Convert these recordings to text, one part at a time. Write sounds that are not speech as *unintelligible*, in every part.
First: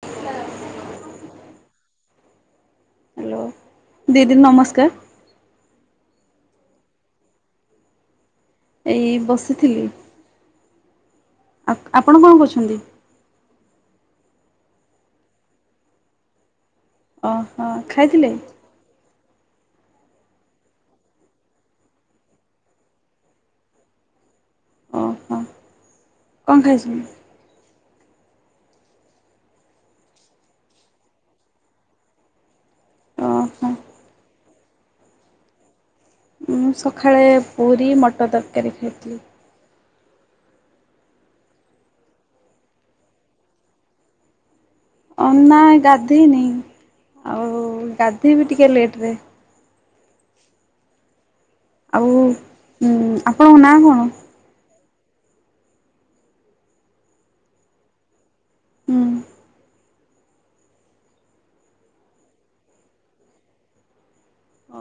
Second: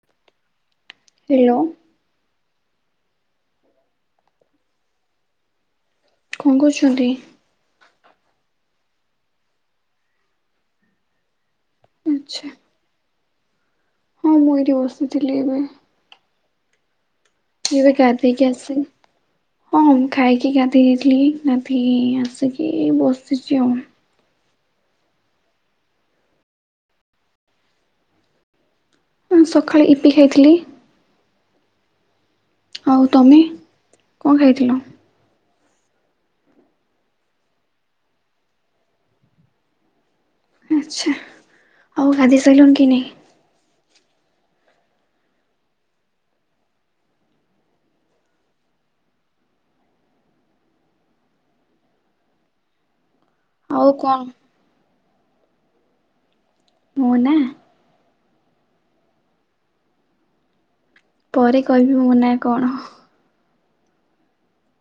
ଶୁଖିଲା। Hello. Hello ଦିଦି ନମସ୍କାର। କଣ କରୁଛନ୍ତି। ଏଇ ବସିଥିଲି। ଆପ ଆପଣ କଣ ଆଚ୍ଛା କରୁଛନ୍ତି। ହଁ ମୁଁ ଏଇଠି ବସିଥିଲି ଏବେ। ଓହୋ ଏବେ ଖାଇଥିଲେ ଗାଧେଇକି ଆସିଲି। ହଁ ମୁଁ ଖାଇକି ଗାଧେଇ ଯାଇଥିଲି କି। ଗାଧେଇ ଆସିକି ବସିଛି ଆଉ। ଓହୋ କଣ ଖାଇଛନ୍ତି। ମୁଁ ସକାଳେ ଇପି ଖାଇଥିଲି। ଆଉ ତମେ ଓହୋ କଣ ଖାଇଥିଲ। ମୁଁ ସକାଳେ ପୁରୀ ମଟର ତରକାରୀ ଖାଇଥିଲି। ଆଛା ଆଉ ଗାଧୋଇ ସାରିଲଣି କି ନାହିଁ। ଅ ନା ଗାଧେଇନି ଆଉ ଗାଧେଇବି ଟିକେ ଲେଟ ରେ। ଆଉ ଉଁ ଆପଣଙ୍କ ନାଁ କଣ? ମୋ ନା। ହୁଁ। ପରେ କହିବି ମୋ ନା କଣ? ଓ।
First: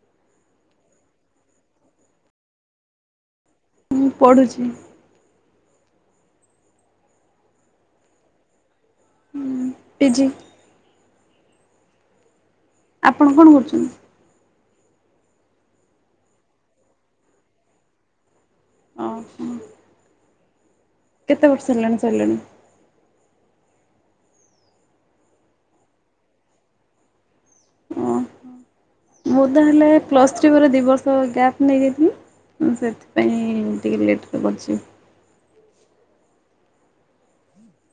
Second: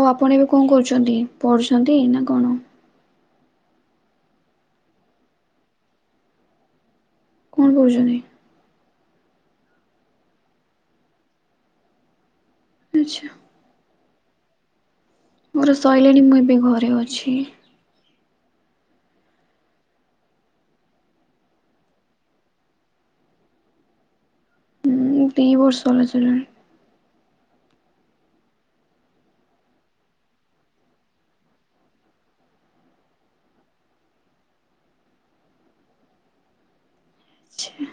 ହଉ ଆପଣ ଏବେ କଣ କରୁଚନ୍ତି ପଢୁଛନ୍ତି ନା କଣ? ମୁଁ ପଢ଼ୁଚି। କଣ ପଢୁଛନ୍ତି? ହୁଁ ପିଜି। ଆଚ୍ଛା ଆପଣ କଣ କରୁଛନ୍ତି? ମୋର ଶଇଲାଣି ମୁଁ ଏବେ ଘରେ ଅଛି। ଓ ହୋ। କେତେ ବର୍ଷ ହେଲାଣି ସରିଲାଣି? ହୁଁ ଦିଇ ବର୍ଷହେଲା ସଇଲାଣି। ଓ ମୁଁ ତାହଲେ ପ୍ଲସ୍ ଥ୍ରୀ ପରେ ଦି ବର୍ଷ ଗ୍ୟାପ୍ ନେଇଯାଇଥିଲି। ମୁଁ ସେଥିପାଇଁ ଟିକେ ଲେଟ୍ ରେ କରିଛିି। ଛି ଆ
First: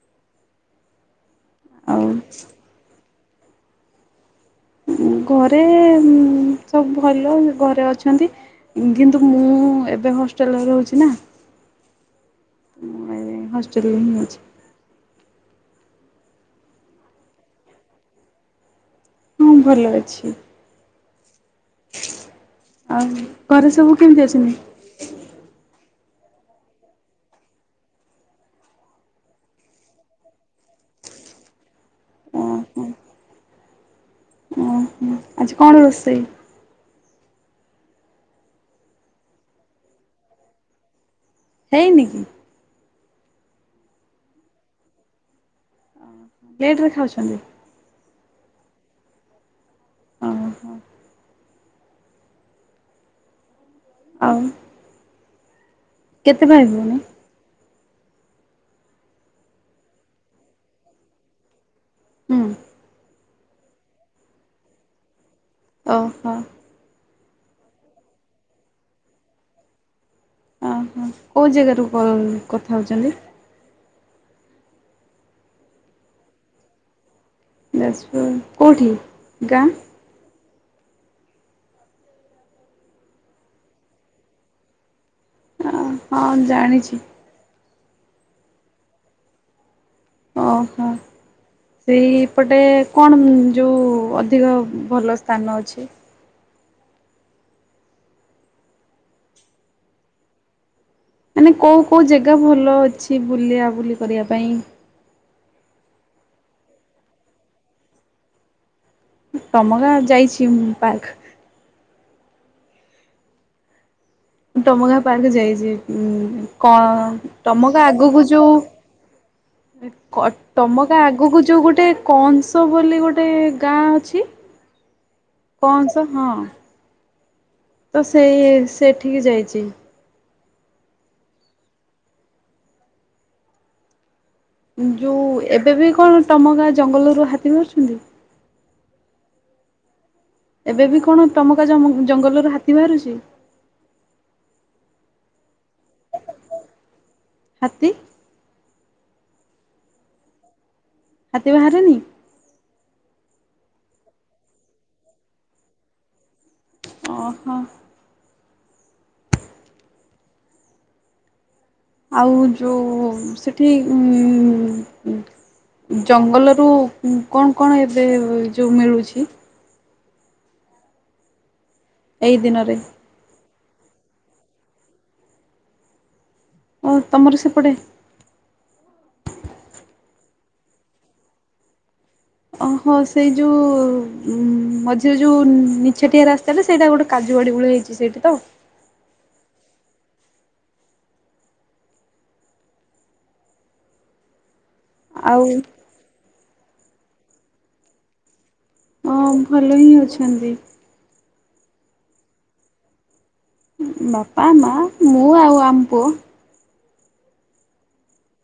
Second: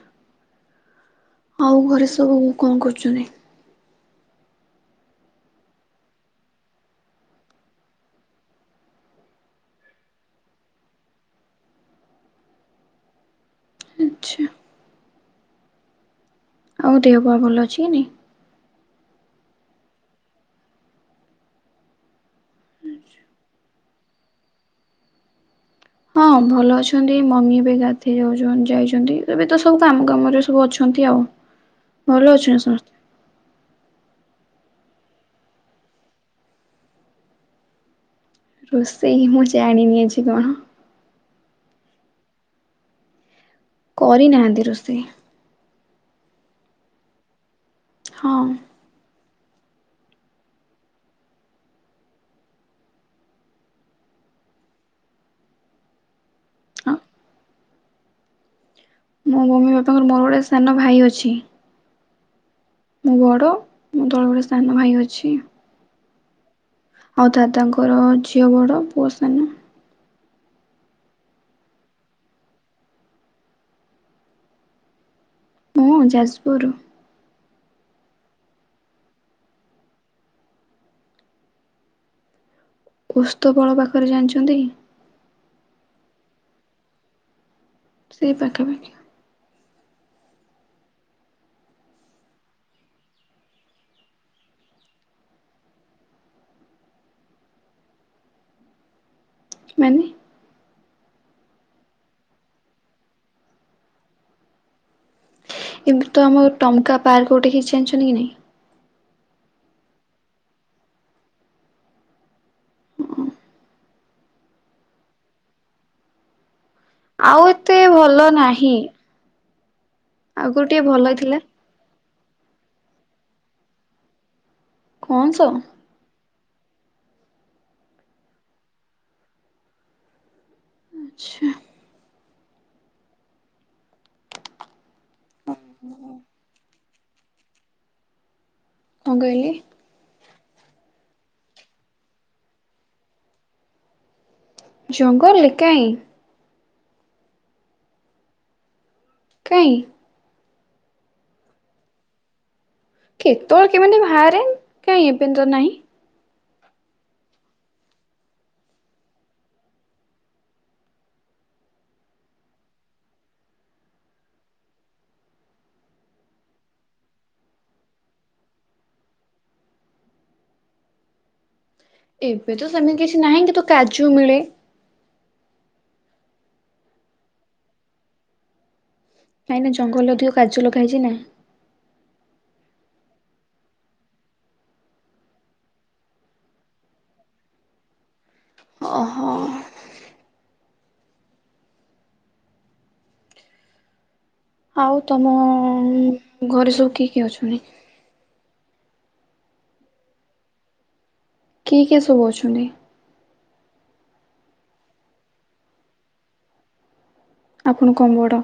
ଆଉ ଘରେ ସବୁ କଣ କରୁଛନ୍ତି? ଘରେ ଉଁ ସବୁ ଭଲ ଘରେ ଅଛନ୍ତି। କିନ୍ତୁ ମୁଁ ଏବେ ହଷ୍ଟେଲରେ ରହୁଛି ନା। ମୁଁ ଏବେ ହଷ୍ଟେଲରେ ହିଁ ଅଛି। ଆଚ୍ଛା ଆଉ ଦେହ ପାହା ଭଲ ଅଛି କି ନାଇଁ? ହଁ ଭଲ ଅଛି। ଆଉ ଘରେ ସବୁ କେମିତି ଅଛନ୍ତି? ହଁ ଭଲ ଅଛନ୍ତି ମମି ଏବେ ଗାଧେଇ ଯାଉ ଯାଇଛନ୍ତି ଏବେ ତ ସବୁ କାମ କାମରେ ସବୁ ଅଛନ୍ତି। ଏମିତି ଆଉ ଭଲ ଅଛନ୍ତି ଓହୋ ସମସ୍ତେ। ଓହୋ ଆଜି କଣ ରୋଷେଇ? ରୋଷେଇ ମୁଁ ଜାଣିନି ଅଜି କଣ? ହେଇନି କି? କରି ନାହାନ୍ତି ରୋଷେଇ। ଲେଟ୍ ରେ ଖାଉଛନ୍ତି? ହଁ। ଓ ହୋ। ଆଉ କେତେ ଭାଇ ଭଉଣୀ? ମୋ ମମି ବାପାଙ୍କର ମୋର ଗୋଟେ ସାନ ଭାଇ ଅଛି। ହୁଁ। ମୁଁ ବଡ଼ ମୋ ତଳେ ଗୋଟେ ସାନ ଭାଇ ଅଛି। ଓ ହୋ। ଆଉ ଦାଦାଙ୍କର ଝିଅ ବଡ ପୁଅ ସାନ। ଅ ହୋ କୋଉ ଜାଗାରୁ କଲ କଥା ହଉଛନ୍ତି? ମୁଁ ଯାଜପୁରରୁ। ଯାଜପୁର କୋଉଠି ଗାଁ? ଓସ୍ତପାଳ ପାଖରେ ଜାଣିଛନ୍ତି? ଓ ହଁ ଜାଣିଛି। ସେଇ ପାଖାପାଖି। ଓହୋ। ସେଇପଟେ କଣ ଯୋଉ ଅଧିକ ଭଲ ସ୍ଥାନ ଅଛି? ମାନେ? ମାନେ କୋଉ କୋଉ ଜେଗା ଭଲ ଅଛି ବୁଲିବା ବୁଲି କରିବା ପାଇଁ? ଏମିତି ତ ଆମ ଟମକା ପାର୍କ ଗୋଟେ ହେଇଛି ଜାଣିଛନ୍ତି କି ନାଇଁ? ଟମକା ଯାଇଛି ମୁଁ ପାର୍କ। ଟମକା ପାର୍କ ଯାଇଛି। କଣ ଆଉ ଏତେ ଟମକା ଭଲ ଆଗକୁ ଯଉ ନାହିଁ ଆଗରୁ ଟିକେ ଟମକା ଭଲ ଥିଲା। ଆଗକୁ ଯୋଉ ଗୋଟେ କଂସ ବୋଲି ଗୋଟେ କା ଅଛି କଣ ସ କଅସ ହଁ। ତ ସେଇ ସେଠିକି ଯାଇଚି। ଆଚ୍ଛା। ଯୋଉ ଏବେ ବି କଣ ଟମକା ଜଙ୍ଗଲରୁ ହାତୀ ବାହାରୁଛନ୍ତି? କଣ କହିଲେ? ଏବେ ବି କଣ ଟମକା ଜମ-ଜଙ୍ଗଲରୁ ହାତୀ ବାହାରୁଛି? ଜଙ୍ଗଲରେ କାଇଁ? ହାତୀ? କାଇଁ? ହାତୀ ବାହାରେନି? କେତଳେ କେମିତି ବାହାରେ କାଇଁ ଏବେ ତ ନାହିଁ। ଓହୋ। ଆଉ ଯୋଉ ସେଠି ଜଙ୍ଗଲରୁ କଣ କଣ ଏବେ ଯୋଉ ମିଳୁଛି? ଏଇ ଏବେ ତ ଦିନରେ? ସେମିତି କିଛି ନାହିଁ କିନ୍ତୁ କାଜୁ ମିଳେ ଓ ତମର ସେପଟେ କାଇଁ କିନା ଜଙ୍ଗଲରେ ଅଧିକ କାଜୁ ଲଗାହେଇଛି ନା ଓହୋ ସେଇ ଯୋଉ ଉ ମଝିରେ ଯୋଉ ନିଛଟିଆ ରାସ୍ତାଟା ସେଇଟା ଗୋଟେ କାଜୁ *unintelligible* ହୋଇଛି ସେଠି ତ ଓହୋ ଆଉ ତମ ଘରେ ସବୁ କିଏ କିଏ ଅଛନ୍ତି? ହଁ ଭଲ ହିଁ ଅଛନ୍ତି କିଏ କିଏ ସବୁ ଅଛନ୍ତି? ବାପା ମା ମୁଁ ଆଉ ଆମ ପୁଅ ଆପଣ କଣ ବଡ?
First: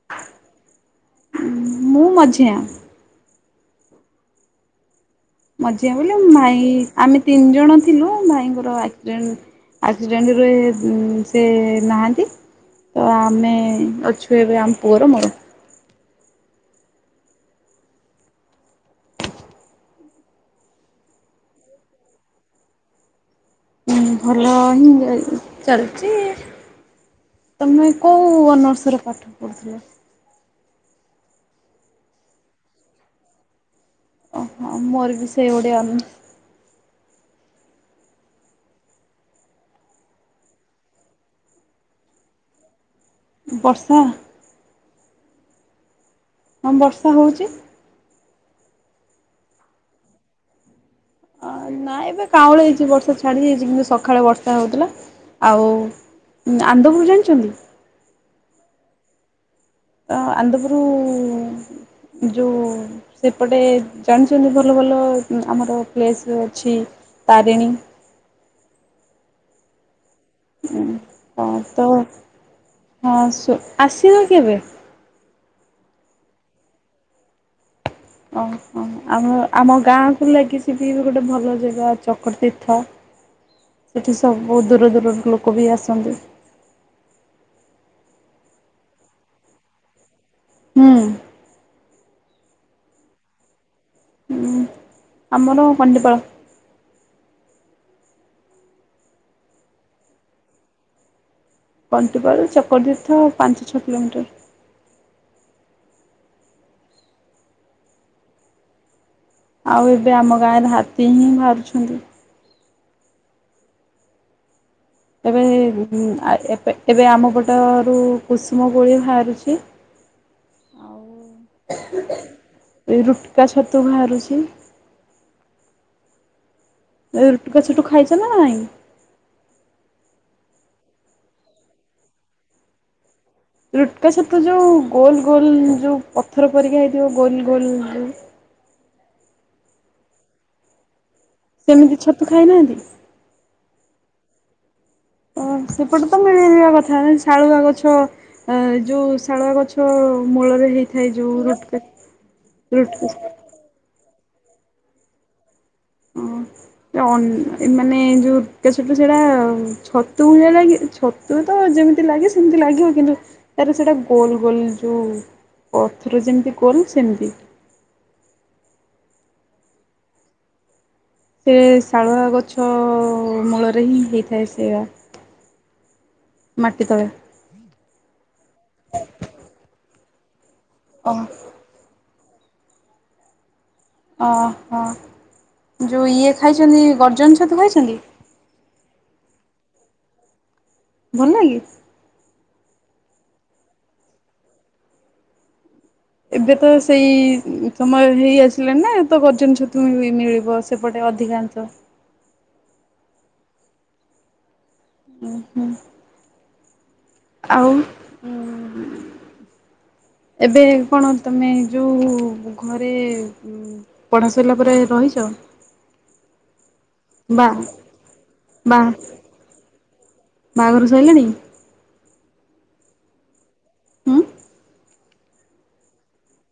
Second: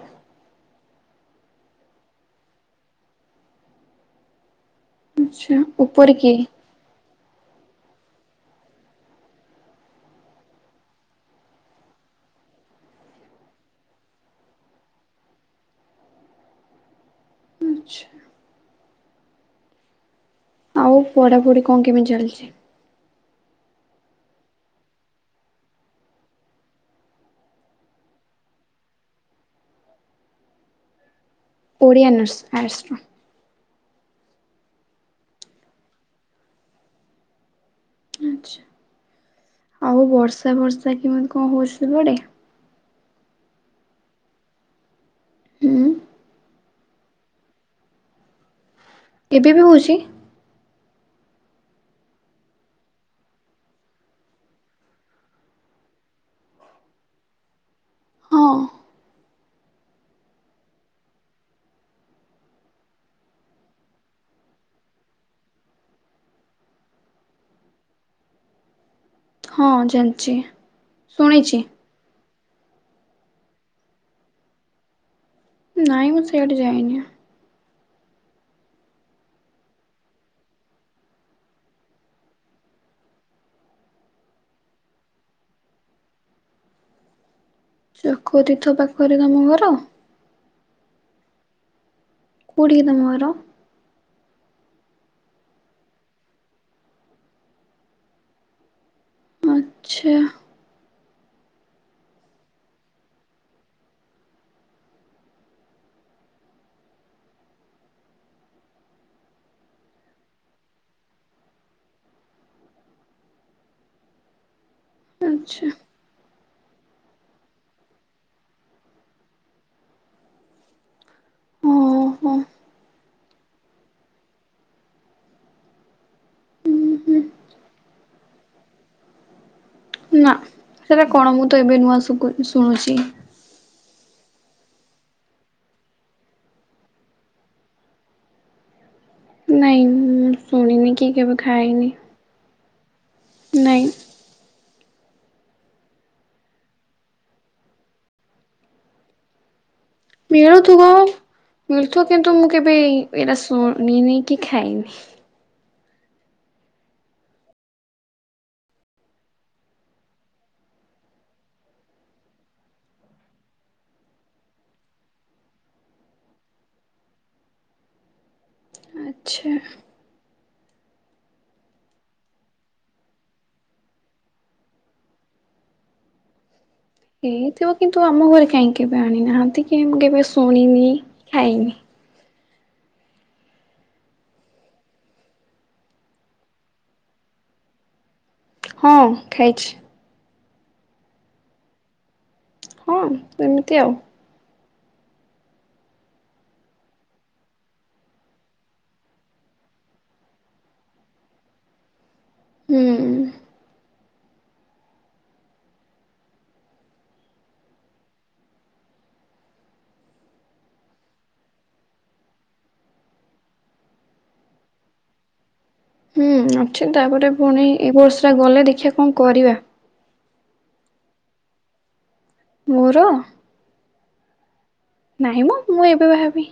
ମୁଁ ମଝିଆଁ ଆଛା ମଝିଆ ଉପରେ ବୋଇଲେ କିଏ? ଭାଇ ଆମେ ତିନି ଜଣ ଥିଲୁ ଭାଇଙ୍କର ଆକ୍ସିଡେଣ୍ଟ ଆକ୍ସିଡେଣ୍ଟରୁ ସେ ନାହାନ୍ତି ତ ଆମେ ଅଛୁ ଏବେ ଆମ ପୁଅର ମୋର ଆଚ୍ଛା ଆଉ ପଢାପଢି କଣ କେମିତି ଚାଲିଛି? ଭଲ ହିଁ ଚାଲିଛି ତମେ କୋଉ ଅନର୍ସରେ ପାଠ ପଢୁଥିଲ? ଓଡ଼ିଆ ଅନର୍ସ ଆର୍ଟ୍ସର ଓ ହୋ ମୋର ବି ସେଇ ଓଡ଼ିଆ ଅନର୍ସ ଆଛା ଆଉ ବର୍ଷା ଫର୍ଷା କେମିତି କଣ ହଉଛି ସବୁଆଡ଼େ ବର୍ଷା ହୁଁ ହଁ ବର୍ଷା ହଉଛି ଏବେ ବି ହଉଛି ନା ଏବେ କାଉଁଳି ହେଇଛି ବର୍ଷା ଛାଡି ଯାଇଛି କିନ୍ତୁ ସକାଳେ ବର୍ଷା ହଉଥିଲା ଆଉ ଆନ୍ଦପୁର ଜାଣିଛନ୍ତି ହଁ ଆ ଆନନ୍ଦପୁରୁ ଯେଉଁ ସେପଟେ ଜାଣିଛନ୍ତି ଭଲ ଭଲ ଆମର ପ୍ଲେସ୍ ଅଛି ତାରିଣୀ ହଁ ଯେନ ହୁଁ ହଁ ତ ହଁ ଆସୁ ଆସିବ କେବେ ନାଇଁ ମୁଁ ସିଆଡେ ଯାଇନି ଆଉ ଓହ ଆମ ଆମ ଗାଁକୁ ଲାଗିଛି ବି ବି ଗୋଟେ ଭଲ ଜାଗା ଚକତୀର୍ଥ ସେଠି ସବୁ ଦୂର ଦୂରରୁ ଲୋକ ବି ଆସନ୍ତି ଚକତୀର୍ଥ ପାଖରେ ତମ ଘର ହୁଁ କଉଠି କି ତମ ଘର? ହୁଁ ଆମର କଣ୍ଡିପାଳ ଆଛା କଣ୍ଟିପାଳ ଚକ୍ରତୀର୍ଥ ପାଞ୍ଚ ଛଅ କିଲୋମିଟର ଆଉ ଏବେ ଆମ ଗାଁରେ ହାତୀ ହିଁ ବାହାରୁଛନ୍ତି ଏବେ ଆଚ୍ଛା ଆ ଏ ଏବେ ଆମ ପଟରୁ କୁସୁମ କୁଳି ବାହାରୁଛି ଆଉ ଓହୋ ଏଇ ରୁଟକା ଛତୁ ବାହାରୁଛି *unintelligible* ରୁଟୁକା ଛୁତୁ ଖାଇଛ ନା ନାଇଁ ନା ସେଟା କଣ? ମୁଁ ତ ଏବେ ନୂଆ ସୁ-ଶୁଣୁଛି। ରୁଟ୍କା ଛତୁ ଯୋଉ ଗୋଲ୍, ଗୋଲ୍ ଯୋଉ ପଥର ପରିକା ହେଇଥିବ। ଗୋଲ୍ ଗୋଲ୍ ଯୋଉ ନାଇଁ ମୁଁ ଶୁଣିନି କି କେବେ ଖାଇନି। ସେମିତି ଛତୁ ଖାଇନାହାନ୍ତି? ନାଇଁ। ଓ ସେପଟେ ତ ମିଳିଯିବା କଥା। ଶାଳୁଆ ଗଛ ଯୋଉ ଶାଳୁଆ ଗଛ। ମୂଳରେ ମିଳୁଥିବ। ହେଇଥାଏ ଯୋଉ ରୁଟକା ମିଳୁଥିବ କିନ୍ତୁ ମୁଁ କେବେ ରୁଟ ଏଇଟା ଶୁଣିନି। କି ଖାଇନି। ହୁଁ। ଅନ୍, ଏ ମାନେ ଯୋଉ ରୁଟ୍କା ସେଟା ଛତୁ ଭାଲିଆ ଲାଗେ, ଛତୁ ତ ଯେମିତି ଲାଗେ ସେମତି ଲାଗିବ। କିନ୍ତୁ ତାର ସେଟା ଗୋଲ୍ ଗୋଲ୍ ଯୋଉ ପଥର ଯେମିତି ଗୋଲ୍ ସେମିତି। ଆଚ୍ଛା। ସେ ଶାଳୁଆ ଗଛ ମୂଳରେ ହିଁ ହେଇଥାଏ ସେଇଆ। ହେଇଥିବ କିନ୍ତୁ ଆମ ଘରେ କାହିଁ କେବେ ଆଣିନାହାନ୍ତି କି ମୁଁ କେବେ ଶୁ ଶୁଣିନି, ଓ ଖାଇନି। ଓହୋ। ଯୋଉ ଇଏ ଖାଇଛନ୍ତି ଗର୍ଜନ ଛତୁ ଖାଇଛନ୍ତି? ହଁ ଖାଇଛି। ଭଲ୍ ଲାଗେ? ହଁ ସେମିତି ଆଉ। ଏବେ ତ ସେଇ ସମୟ ହେଇ ଆସିଲାନା, ତ ଗର୍ଜନ ଛତୁ ମିଳିବ ସେପଟେ। ଅଧିକାଂଶ। ହୁଁ। ଉଁ ହୁଁ। ଆଉ ଏବେ କଣ ତମେ, ଯୋଉ ଘରେ ପଢା ସରିଲା ପରେ ରହିଛ? ତ ହୁଁ ଅଛି। ତାପରେ ଫୁଣି ଏ ବର୍ଷଟା ଗଲେ ବା ଦେଖିବା କଣ କରିବା। ବାହାଘର ସରିଲାଣି? ମୋର? ହୁଁ। ନାହିଁ ମ, ମୁଁ ଏବେ ବାହା ହେବି।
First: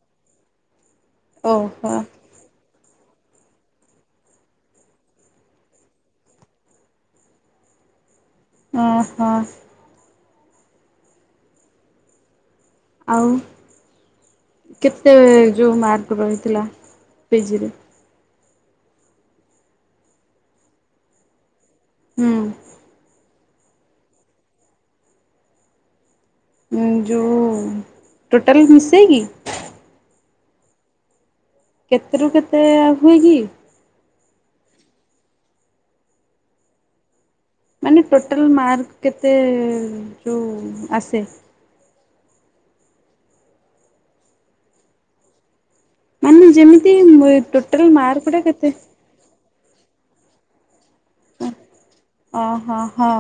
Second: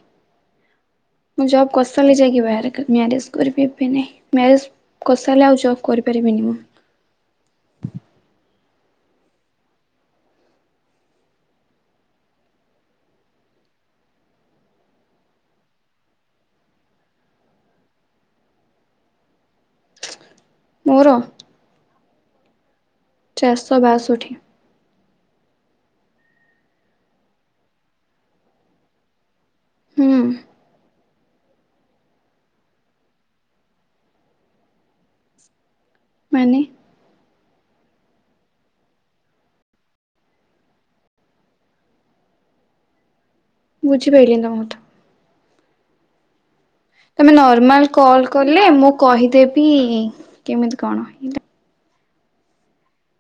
ମୁଁ ଜବ୍ ଓହୋ। କରିସାରିଲେ ଯାଇକି ବାହାରେ। ମ୍ୟାରେଜ କରିିବି, ଏବେ ନାହିଁ। ମ୍ୟାରେଜ କରିସାରିଲେ ଆଉ ଜବ୍ କରିପାରିବିନି ମୁଁ। ଓ ହୋ। ଆଉ କେତେ, ଯୋଉ ମାର୍କ ରହିଥିଲା? ପିଜିରେ? ମୋର। ହୁଁ। ଚାରିଶହ ବାଷଠି। ଉଁ ଯୋଉ, ଟୋଟାଲ ମିଶେଇକି? ହୁଁ କେତେ ରୁ କେତେ ହୁଏ କିି? ମାନେ? ମାନେ ଟୋଟାଲ ମାର୍କ କେତେ, ଯଉ ଆସେ? ବୁଝି ପାରିଲିନି ତମ କଥା। ମାନ ଯେମିତି ତମେ ଟୋଟାଲ ନର୍ମାଲ୍ କଲ୍ ମାର୍କଟା କଲେ କେତେ? ମୁଁ କହିଦେବି, କେମିତି କଣ। ଓ ହୋ। ହଁ।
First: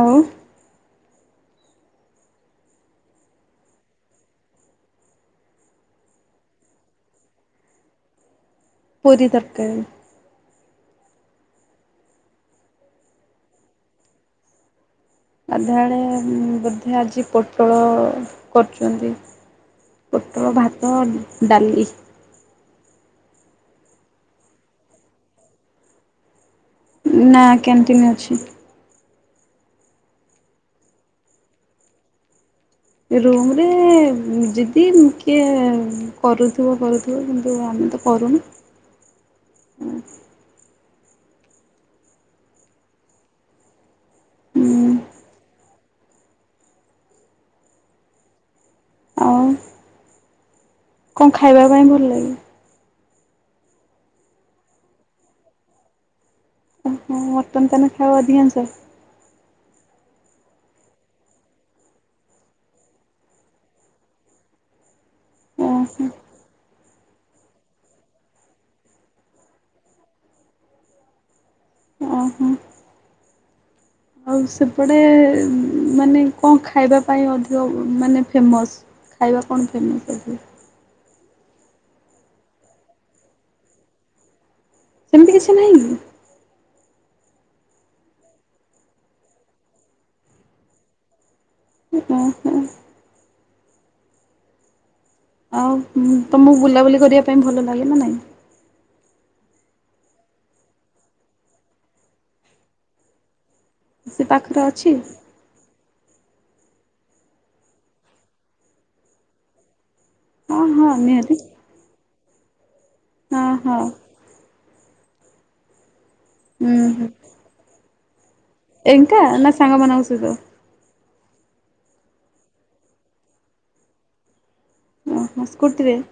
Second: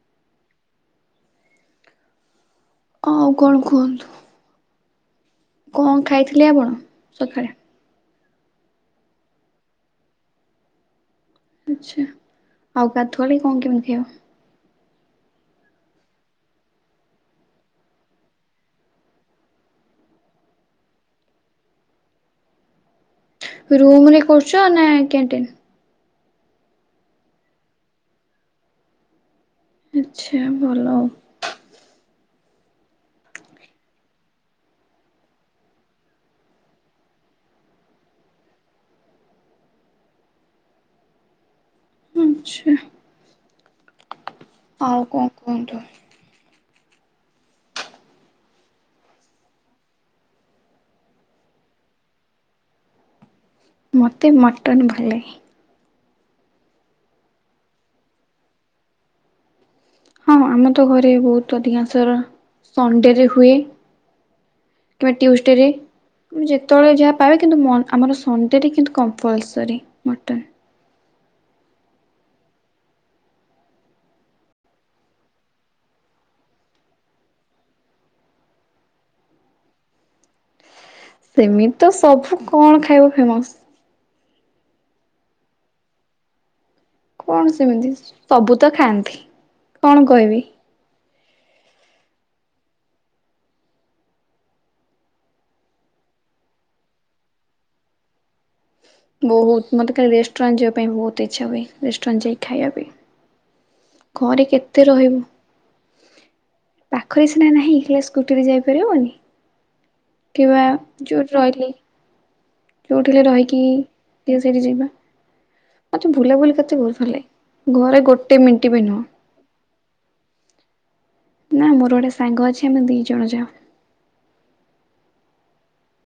ଆଉ ଆଉ କଣ କୁହନ୍ତୁ? କଣ ଖାଇଥିଲେ ଆପଣ ସଖାଳେ? ପୁରି ତରକାରୀ। ଆଚ୍ଛା, ଆଉ ଗାଧୁଆଳେ କଣ କେମିତିଆ? ଗାଧୁଆଳେ ବୋଧେ ଆଜି ପୋଟଳ କରୁଚନ୍ତି। ପୋଟଳ, ଭାତ, ଡାଲି। ରୁମ୍ ରେ କରୁଚ ନା କ୍ୟାଣ୍ଟିନ୍? ନା କ୍ୟାଣ୍ଟିନ୍ ଅଛି। ଆଚ୍ଛା ଭଲ ଆଉ। ଏ ରୁମ୍ ରେ ଯଦି କିଏ କରୁଥୁବ କରୁଥୁବ କିନ୍ତୁ ଆମ ମେ ତ କରୁନୁ। ଉଁ, ଆଚ୍ଛା। ହୁଁ ଆଉ କଣ କୁହନ୍ତୁ? ଆଉ କଣ ଖାଇବା ପାଇଁ ଭଲ ଲାଗେ? ମୋତେ ମଟନ୍ ଭଲ ଲାଗେ। ଓହୋ! ମଟନ୍ ତାନେ ଖାଅ ଅଧିକାଂଶ? ହଁ ଆମ ତ ଘରେ ବହୁତ ଅଧିକାଂଶ ର ସଣ୍ଡେରେ ହୁଏ। *inaudible* କିମ୍ବା ଟ୍ୟୁସଡେ ରେ ଓହୋ ଯେତେବେଳେ ଯାହା ପାର କିନ୍ତୁ ମ-ଆମର ସଣ୍ଡେରେ କିନ୍ତୁ କମ୍ପଲସରି ମଟନ୍। ଓ ହୋ! ଆଉ ସେପଟେ ମାନେ କଣ ଖାଇବା ପାଇଁ ଅଧିକ ମାନେ ଫେମସ୍? ଖାଇବା କଣ ଫେମସ୍? *unintelligible* ସେମିତ ତ ସବୁ କଣ ଖାଇବ ଫେମସ୍? ସେମିତି କିଛି ନାହିଁ କି? କଣ ସେମିତି? ସବୁ ତ ଖାଆନ୍ତି। କଣ କହିବି? ଓ ହୋ। ଆଉ ଉଁ, ତୋମକୁ ବୁଲାବୁଲି କରିବା ପାଇଁ ଭଲ ଲାଗେ ନା ନାଇଁ? ବହୁତ ମୋତେ ଖାଲି ରେଷ୍ଟୁରାଣ୍ଟ ଯିବା ପାଇଁ ବହୁତ ଇଚ୍ଛା ହୁଏ। ରେଷ୍ଟୁରାଣ୍ଟ ଯାଇକି ଖାଇବା ପାଇଁ। ସେ ଘରେ ପାଖରେ କେତେ ଅଛି ରହିବୁ। ପାଖରେ ସିନା ନାହିଁ, ହେଲା ସ୍କୁଟିରେ ଯାଇପାରିବନି। ହଁ କିବା ହଁ ନିହାତି ଯୋଉଠି ରହଲି। ଯୋଉଠି ହେଲେ ହଁ ରହିକି ହଁ। ଟିକେ ସେଇଠି ଯିବା। ମୋତେ ବୁଲାବୁଲି କରତେ ହୁଁ ବହୁତ ହୁଁ ଭଲ ଲାଗେ। ଘରେ ଗୋଟେ ମିନି ଏକା ନା ସାଙ୍ଗ ମାନଙ୍କ ସହିତ? ନା ମୋର ଗୋଟେ ସାଙ୍ଗ ଅଛି ଆମେ ଦି ଜଣ ଯାଉ। ଓହୋ! ସ୍କୁଟିରେ?